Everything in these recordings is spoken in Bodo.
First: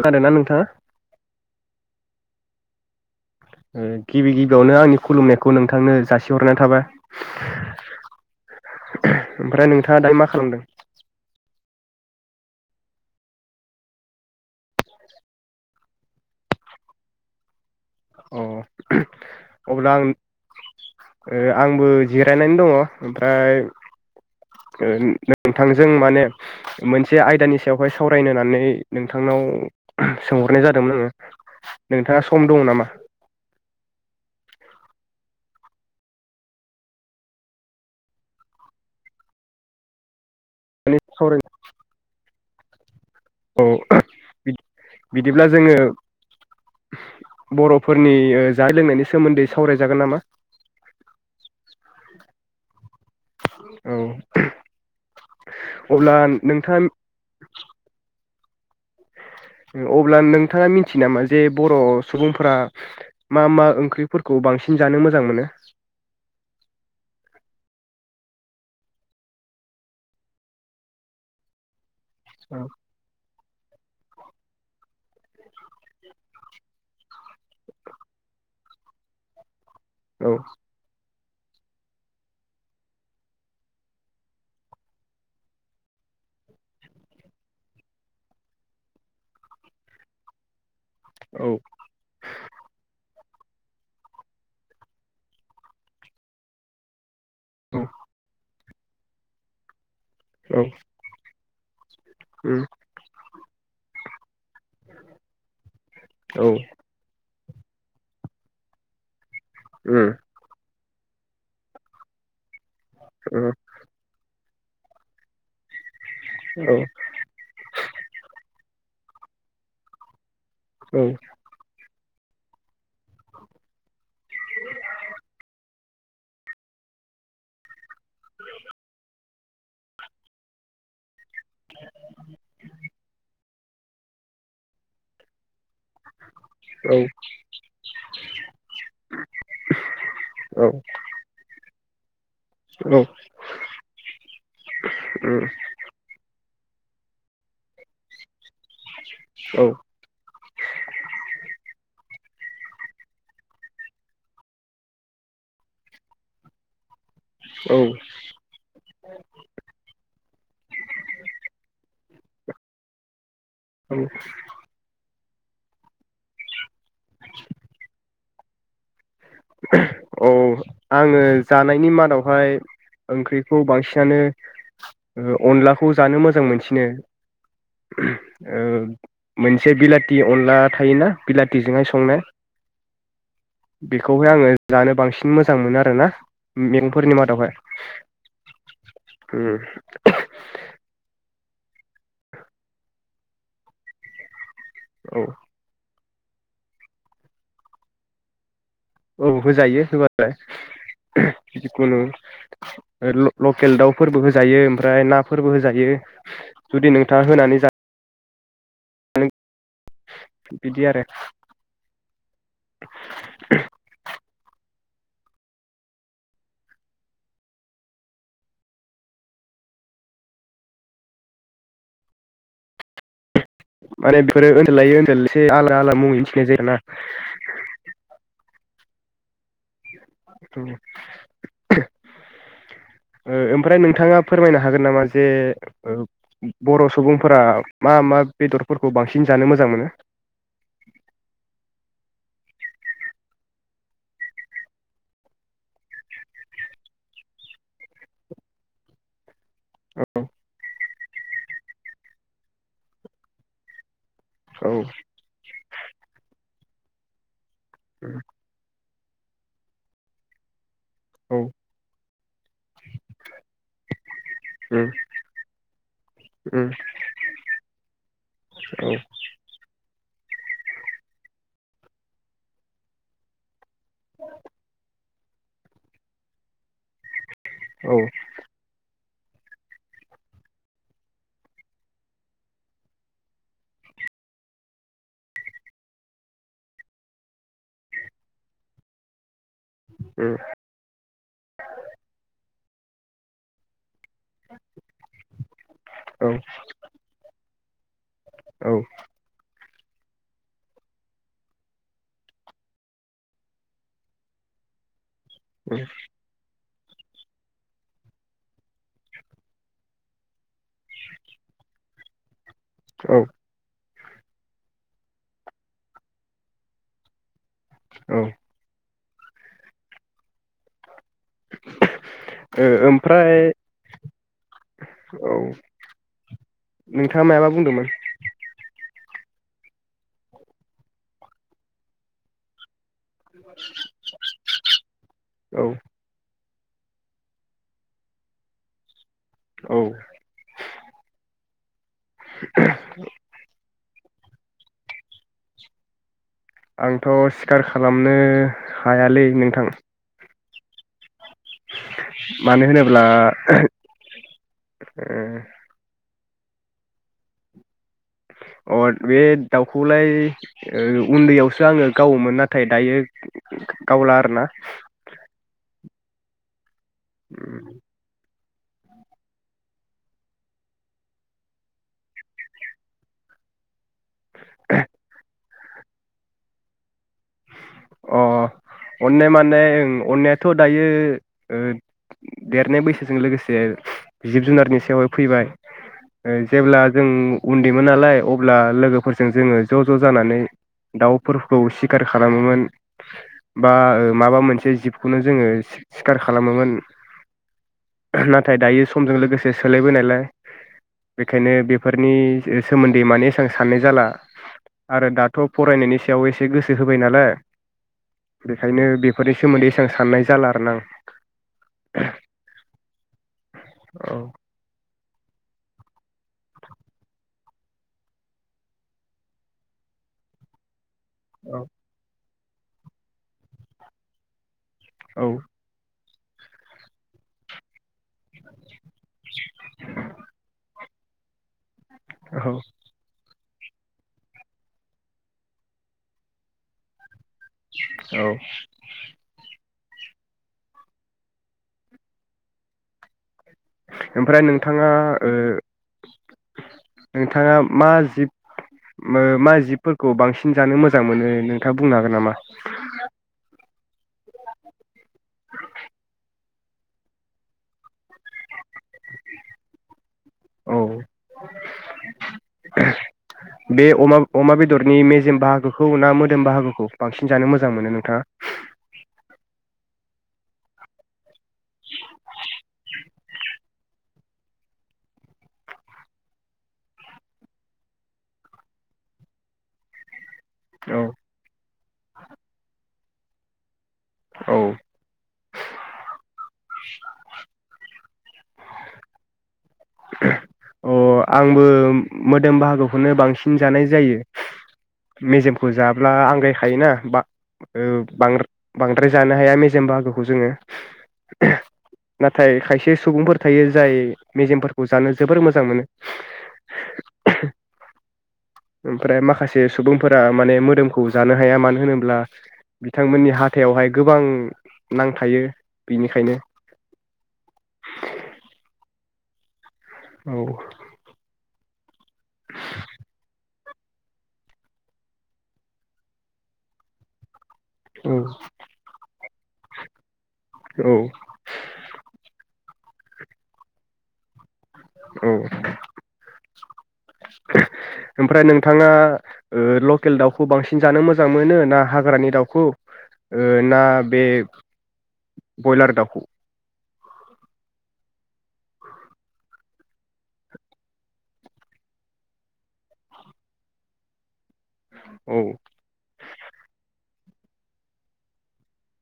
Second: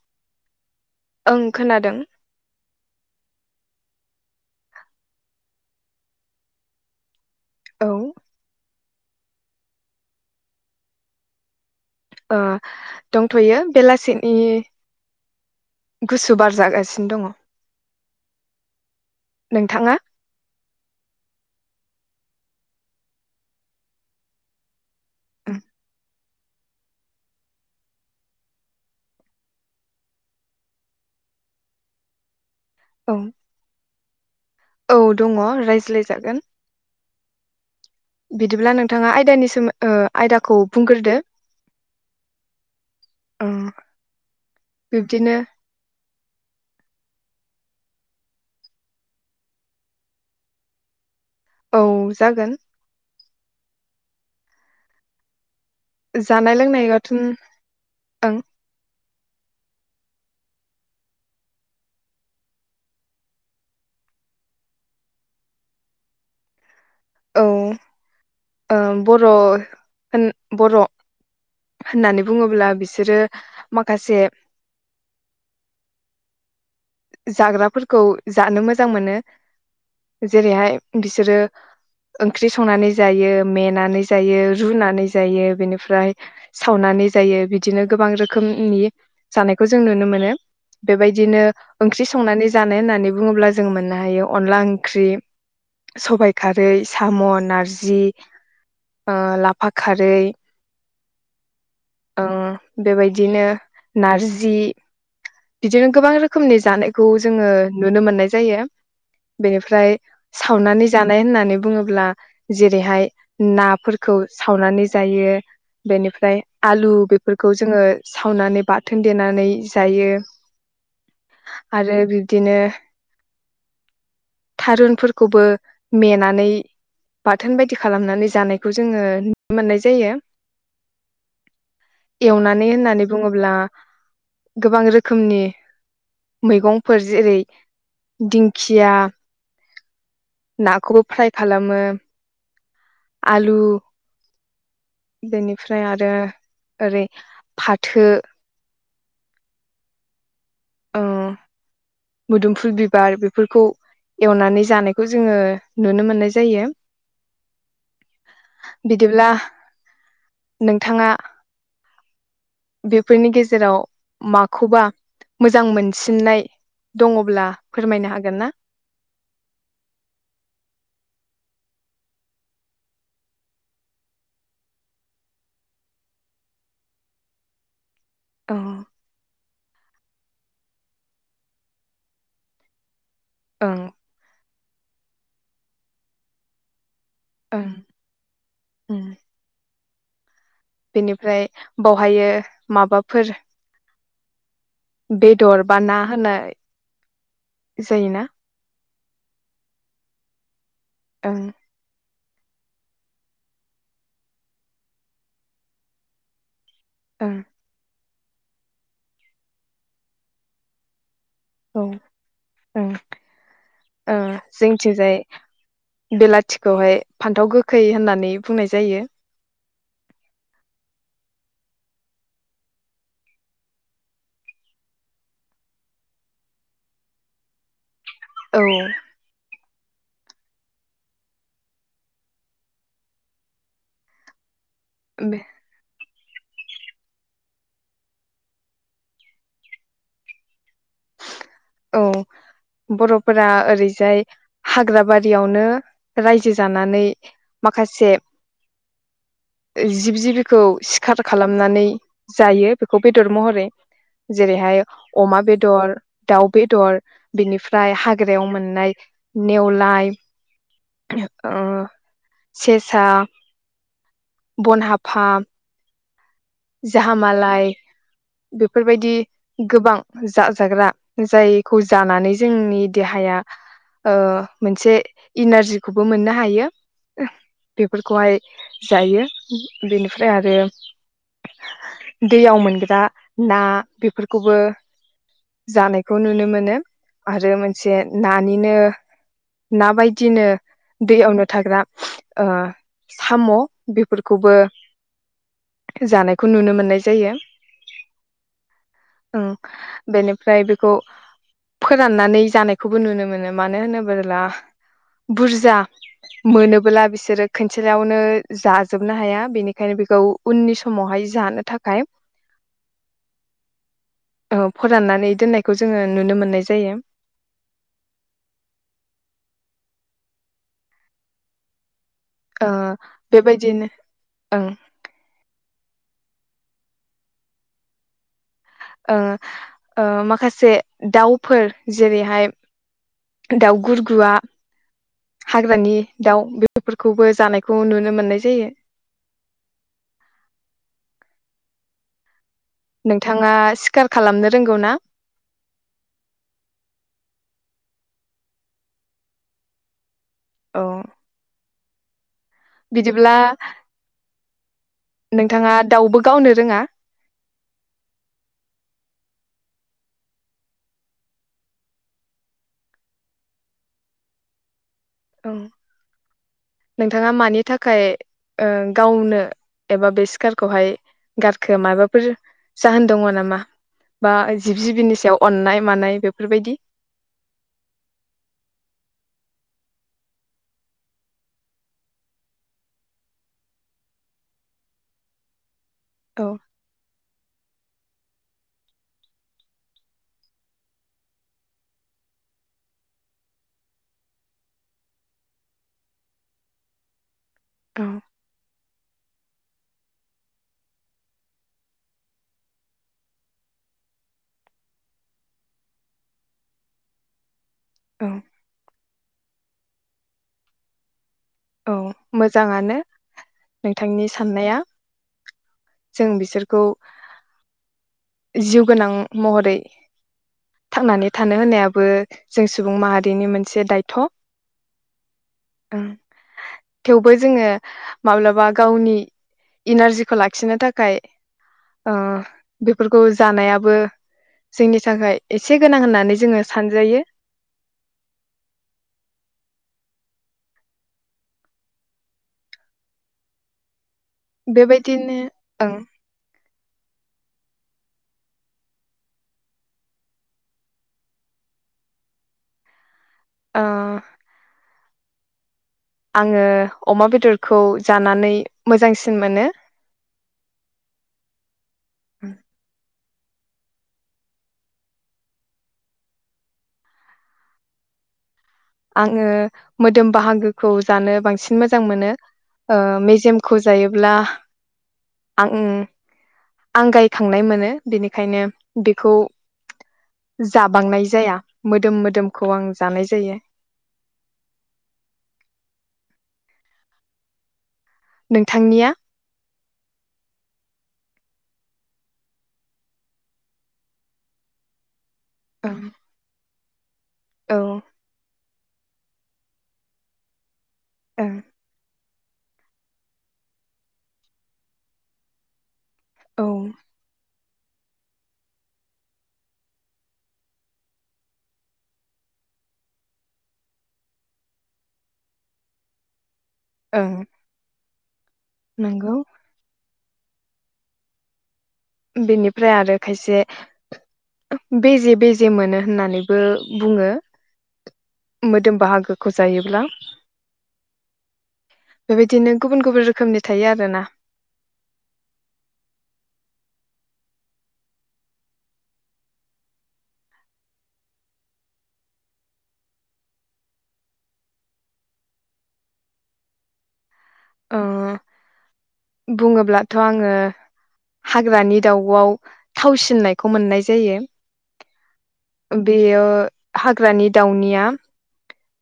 खोनादोंना नोंथाङा? ओं खोनादों ओ गिबि गिबियावनो आंनि खुलुमनायखौ नोंथांनो जासिहरनाय थाबाय, औ ओमफ्राय नोंथाङा दायो मा खालामदों? ओ दंथ'यो बेलासिनि गुसु बार जागासिनो दङ। अ' नोंथाङा अब्ला आं ओ आं आंबो जिरायनानै दङ ओमफ्राय, ओ नोंथांजों माने मोनसे आयदानि सायावहाय सावरायनो होननानै नोंथांनाव सोंहरनाय जादोंमोन आङो नोंथाङा सम- दं नामा? औ औ दङ रायज्लायजागोन। बिदिब्ला नोंथाङा आयदानि सोमो ओ आयदा खौ बुंग्रोदो। सावरायनो ओ औ! बिब्दिनो बिदिब्ला जोङो बर'फोरनि ओ जानाय लोंनायनि सोमोन्दै सावरायजागोन नामा? औ! जागोन। औ, अब्ला जानाय नोंथाङा लोंनाय आथ' ओं अब्ला नोंथाङा मिथियो नामा जे बर' सुबुंफोरा मा मा ओंख्रिफोरखौ बांसिन जानो मोजां मोनो? औ, ओ! बर' होन बर' होननानै औ बुङोब्ला बिसोरो माखासे, जाग्राफोरखौ जानो मोजां मोनो जेरैहाय बिस सोरो ओंख्रि संनानै जायो मेनानै जायो रुनानै जायो बेनिफ्राय सावनानै जायो बिदिनो गोबां रोखोमनि जानायखौ जों नुनो मोनो। बेबायदिनो औ औ ओंख्रि संनानै जानाय होननानै बुंङोब्ला जों मोननो हायो अनला ओंख्रि सबाइ खारै। साम' नारजि ओ लाफा खारै। औ ओ उम बेबायदिनो नारज जि बिदिनो गोबां औ रोखोमनि जानायखौ जोङो नुनो मोननाय जायो। बेनिफ्राय उम उम सावनानै जानाय होननानै बुङो ब्ला। जेरैहाय औ नाफोरखौ सावनानै जायो। बेनिफ्राय आलु बेफोरखौ जोङो सावनानै बा थोन देनानै जायो। ओं। आरो बिब्दिनो थारुनफोरखौबो मेनानै बाथोन बायदि खालामनानै जानायखौ जोङो नुनो मोननाय जायो, एवनानै होननानै बुङोब्ला गोबां रोखोमनि औ मैगंफोर जेरै दिंखिया औ नाखौबो फ्राय खालामो। उम आलु बेनिफ्राय आरो ओरै फाथो। औ। ओ मोदोमफुल बिबार बेफोरखौ एवनानै जानायखौ जोङो नुनो मोननाय जायो। औ बिदिब्ला नोंथाङा बेफोरनि गेज जेराव माखौबा मोजां मोनसिननाय दङब्ला फोरमायनो हागोन ना? औ आङो जानायनि मादावहाय ओंख्रिखौ बांसिनानो ओ अनलाखौ जानो मोजां मोनसिनो ओं मोनसे बिलाथि अनला थायोना बिलाथिजोंहाय संनाय ओं बेखौहाय आङो जानो बांसिन मोजां मोनो आरो ना हम फोरनि मादावहाय ओं उम ओम बेनिफ्राय बावहायो माबाफोर औ बेदर बा ना होननाय जायोना औ होजायो होबालाय ओं जिखुनु ल लकेल दाउफोरबो होजायो ओमफ्राय नाफोरबो होजायो जुदि नोंथाङा ओं होनानै जा बिदि आरो औ [unintelligible] थिंजाय बेलाथिखौहाय फान्थाव गोखै होननानै बुंनाय जायो माने बेफोरो ओन्दोल लायै ओनोलसे आलादा आलादा मुंङै मिथिनाय जायोना औ। ओ ओमफ्राय नोंथाङा फोरमायनो हागोन नामा जे बे ओ बर' सुबुंफोरा मा-मा बेदरफोरखौ बांसिन जानो मोजां मोनो। औ बर'फोरा ओरैजाय हाग्राबारियावनो रायजो जानानै माखासे जिब-जिबिखौ सि खार खालामनानै जायो बेखौ बेदर महरै। औ जेरैहाय अमा बेदर दाउ बेदर बिनिफ्राय हाग्रायाव मोननाय नेवलाय औ ओ सेसा बन हाफा जाहामालाय बेफोरबायदि गोबां जाजाग्रा जायखौ जानानै जोंनि देहाया ओ मोनसे इनारजिखौबो मोननो हायो। औ बेफोरखौहाय जायो बेनिफ्राय आरो दैयाव मोनग्रा ना बेफोरखौबो जानायखौ नुनो मोनो आरो मोनसे नानिनो ना औ बायदिनो दैयावनो थाग्रा ओ साम' बेफोरखौबो जानायखौ नुनो मोननाय जायो। औ। ओं बेनिफ्राय बेखौ फोराननानै जानायखौबो नुनो मोनो मानो होनोब्ला बुरजा मोनो [unintelligible] बिसोरो खनसेयावनो जाजोबनो हाया बेनिखायनो बेखौ उननि समावहाय जानो थाखाय औ। ओ फोराननानै दोननायखौ जोङो नुनो मोननाय जायो। औ। [unintelligible] ओ ओमफ्राय बेबायदिनो ओं औ नोंथाङा मायाबा बुंदोंमोन। ओ-ओ माखासे दाउफोर जेरैहाय दाउ गुरगुवा औ हाग्रानि दाउ बे बेफोरखौबो जानायखौ नुनो मोननाय जायो। औ नोंथाङा सिकार खालामनो रोंगौ ना? आंथ' सिखार खालामनो हायालै नोंथां। औ। मानो होनोब्ला बिदिब्ला नोंथाङा दाउबो गावनो रोङा? अ बे दाउखौलाय ओ उन्दैयावसो आङो गावोमोन नाथाय दायो गावला आरोना। औ। नोंथाङा मानि थाखाय ओ गावनो एबा बे सिखारखौहाय गारखो माबाफोर जाहोन दङ नामा? बा जिब- जिबिनि सायाव अननाय मानाय बेफोरबायदि अ अन्नाय माने ओ अन्नायाथ' दायो देरनाय बैसोजों लोगोसे जिब -जुनारनि सायावहाय फैबाय औ जेब्ला जों उन्दैमोन नालाय अब्ला लोगोफोरजों जोङो ज' ज' जानानै दाउफोरखौ [unintelligible] [unintelligible] खालामोमोन बा माबा मोनसे जिबखौनो जोङो सिखार खालामोमोन औ नाथाय दायो समजों लोगोसे सोलायबोनायलाय बेखायनो बेफोरनि सोमोन्दै माने एसां साननाय जाला आरो दाथ' फरायनायनि सायाव एसे गोसो गोहो होबाय नालाय। औ बेखायनो बे फोरनि सोमोन्दै एसेबां साननाय जाला आरो ना आं। औ मोजाङानो औ नोंथांनि साननाया। जों बिसोरखौ जिउ गोनां महरै थांनानै थानो औ होननायाबो जों सुबुं माहारिनि मोनसे दायथ'। औ। उम। थेवबो जोङो माब्लाबा गावनि इनारजिखो लाखिनो थाखाय ओ औ बेफोरखौ जानायाबो जोंनि थाखाय एसे गोनां होननानै जोङो सानजायो। औ ओमफ्राय नोंथाङा ओ बेबायदिनो ओं नोंथाङा मा जिब मा जिबफोरखौ बांसिन जानो मोजां मोनो नोंथाङा बुंनो हागोन नामा? औ। आङो अमा बेदरखौ जानानै मोजांसिन मोनो। औ बे अमा अमा बेदरनि मेजेम बाहागोखौ ना मोदोम बाहागोखौ बांसिन जानो मोजां मोनो नोंथाङा? आङो मोदोम बाहागोखौ जानो बांसिन मोजां मोनो ओ मेजेमखौ जायोब्ला आं आंगायखांनाय मोनो बेनिखायनो बेखौ औ जाबांनाय जाया। मोदोम मोदोमखौ आं जानाय जायो। औ नोंथांनिया अ आंबो मोदोम बाहागोखौनो बांसिन जानाय जायो मेजेमखौ जाब्ला आंगायखायोना बा औ ओ ओं बांद्रा बांद्राय जानो हाया मेजेम बाहागोखौ जोङो [unintelligible] नाथाय खायसे सुबुंफोर थायो जाय मेजेमफोर जानो जोबोर मोजां मोनो। औ ओमफ्राय माखासे सुबुंफोरा माने मोदोमखौ जानो हाया मानो होनोब्ला बिथांमोननि हाथायावहाय गोबां नांथायो बिनिखायनो ओं। नोंगौ। औ। बेनिफ्राय आरो खायसे बेजे बेजे मोनो होननानैबो बुङो। औ मोदोम बाहागोखौ जायोब्ला बेबायदिनो गुबुन गुबुन रोखोमनि थायो आरोना औ ओमफ्राय नोंथाङा लकेल दाउखौ बांसिन जानो मोजां मोनो ना हाग्रानि दाउखौ ना बे बयलार दाउखौ ओ बुङोब्लाथ' आङो हाग्रानि दाउआव थावसिननायखौ मोननाय जायो औ बेयो हाग्रानि दाउनिया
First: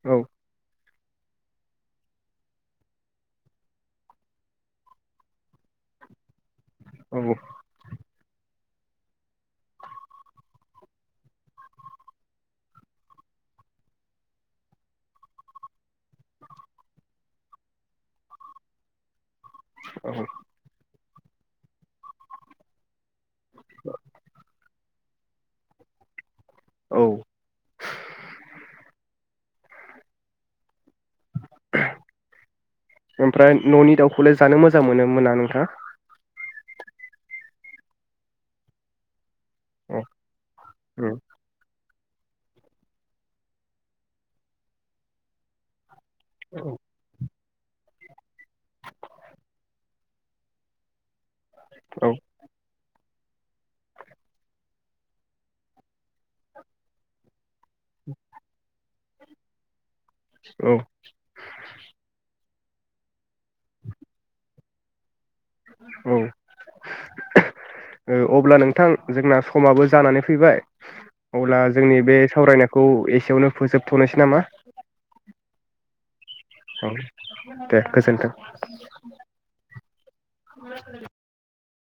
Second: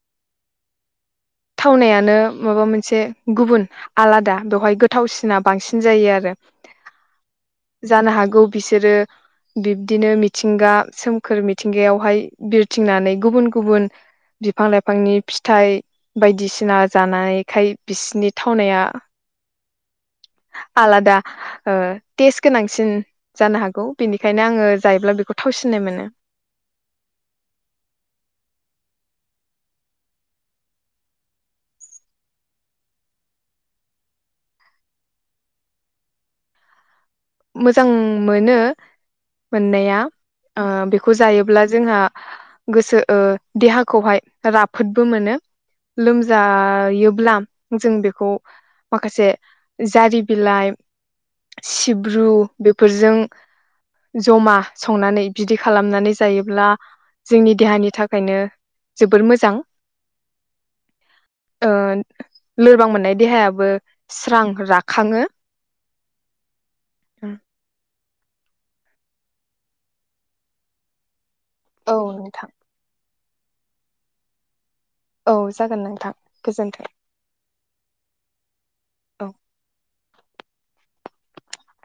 औ थावनायानो माबा मोनसे गुबुन आलादा बेवहाय गोथावसिना बांसिन जायो आरो औ जानो हागौ बिसोरो बिब्दिनो मिथिंगा सोमखोर मिथिंगायावहाय बिरथिंनानै गुबुन गुबुन बिफां लाइफांनि फिथाइ बायदिसिना जानायखाय बिसिनि थावनाया औ आलादा टेस गोनांसिन जानो हागौ बेनिखायनो आङो जायोब्ला बेखौ थावसिननाय मोनो औ ओमफ्राय न'नि दाउखौलाय जानो मोजां मोनो मोना नोंथाङा मोजां मोनो मोननाया औ बेखौ जायोब्ला जोंहा गोसो देहाखौहाय राफोदबो मोनो लोमजायोब्ला जों बेखौ माखासे जारि बिलाइ [inaudible] ब्रु बे फोरजों जमा संनानै बिदि खालामनानै जायोब्ला जोंनि देहानि थाखायनो जोबोर मोजां औ ओ लोरबां मोननाय देहायाबो स्रां राखङो औ औ अब्ला नोंथां जोंना समाबो जानानै फैबाय अब्ला औ जोंनि बे नोंथां सावरायनायखौ एसे सेयावनो फोजोबथ'नोसै नामा औ जागोन नोंथां गोजोन्थों औ दे गोजोनथों [inaudible] औ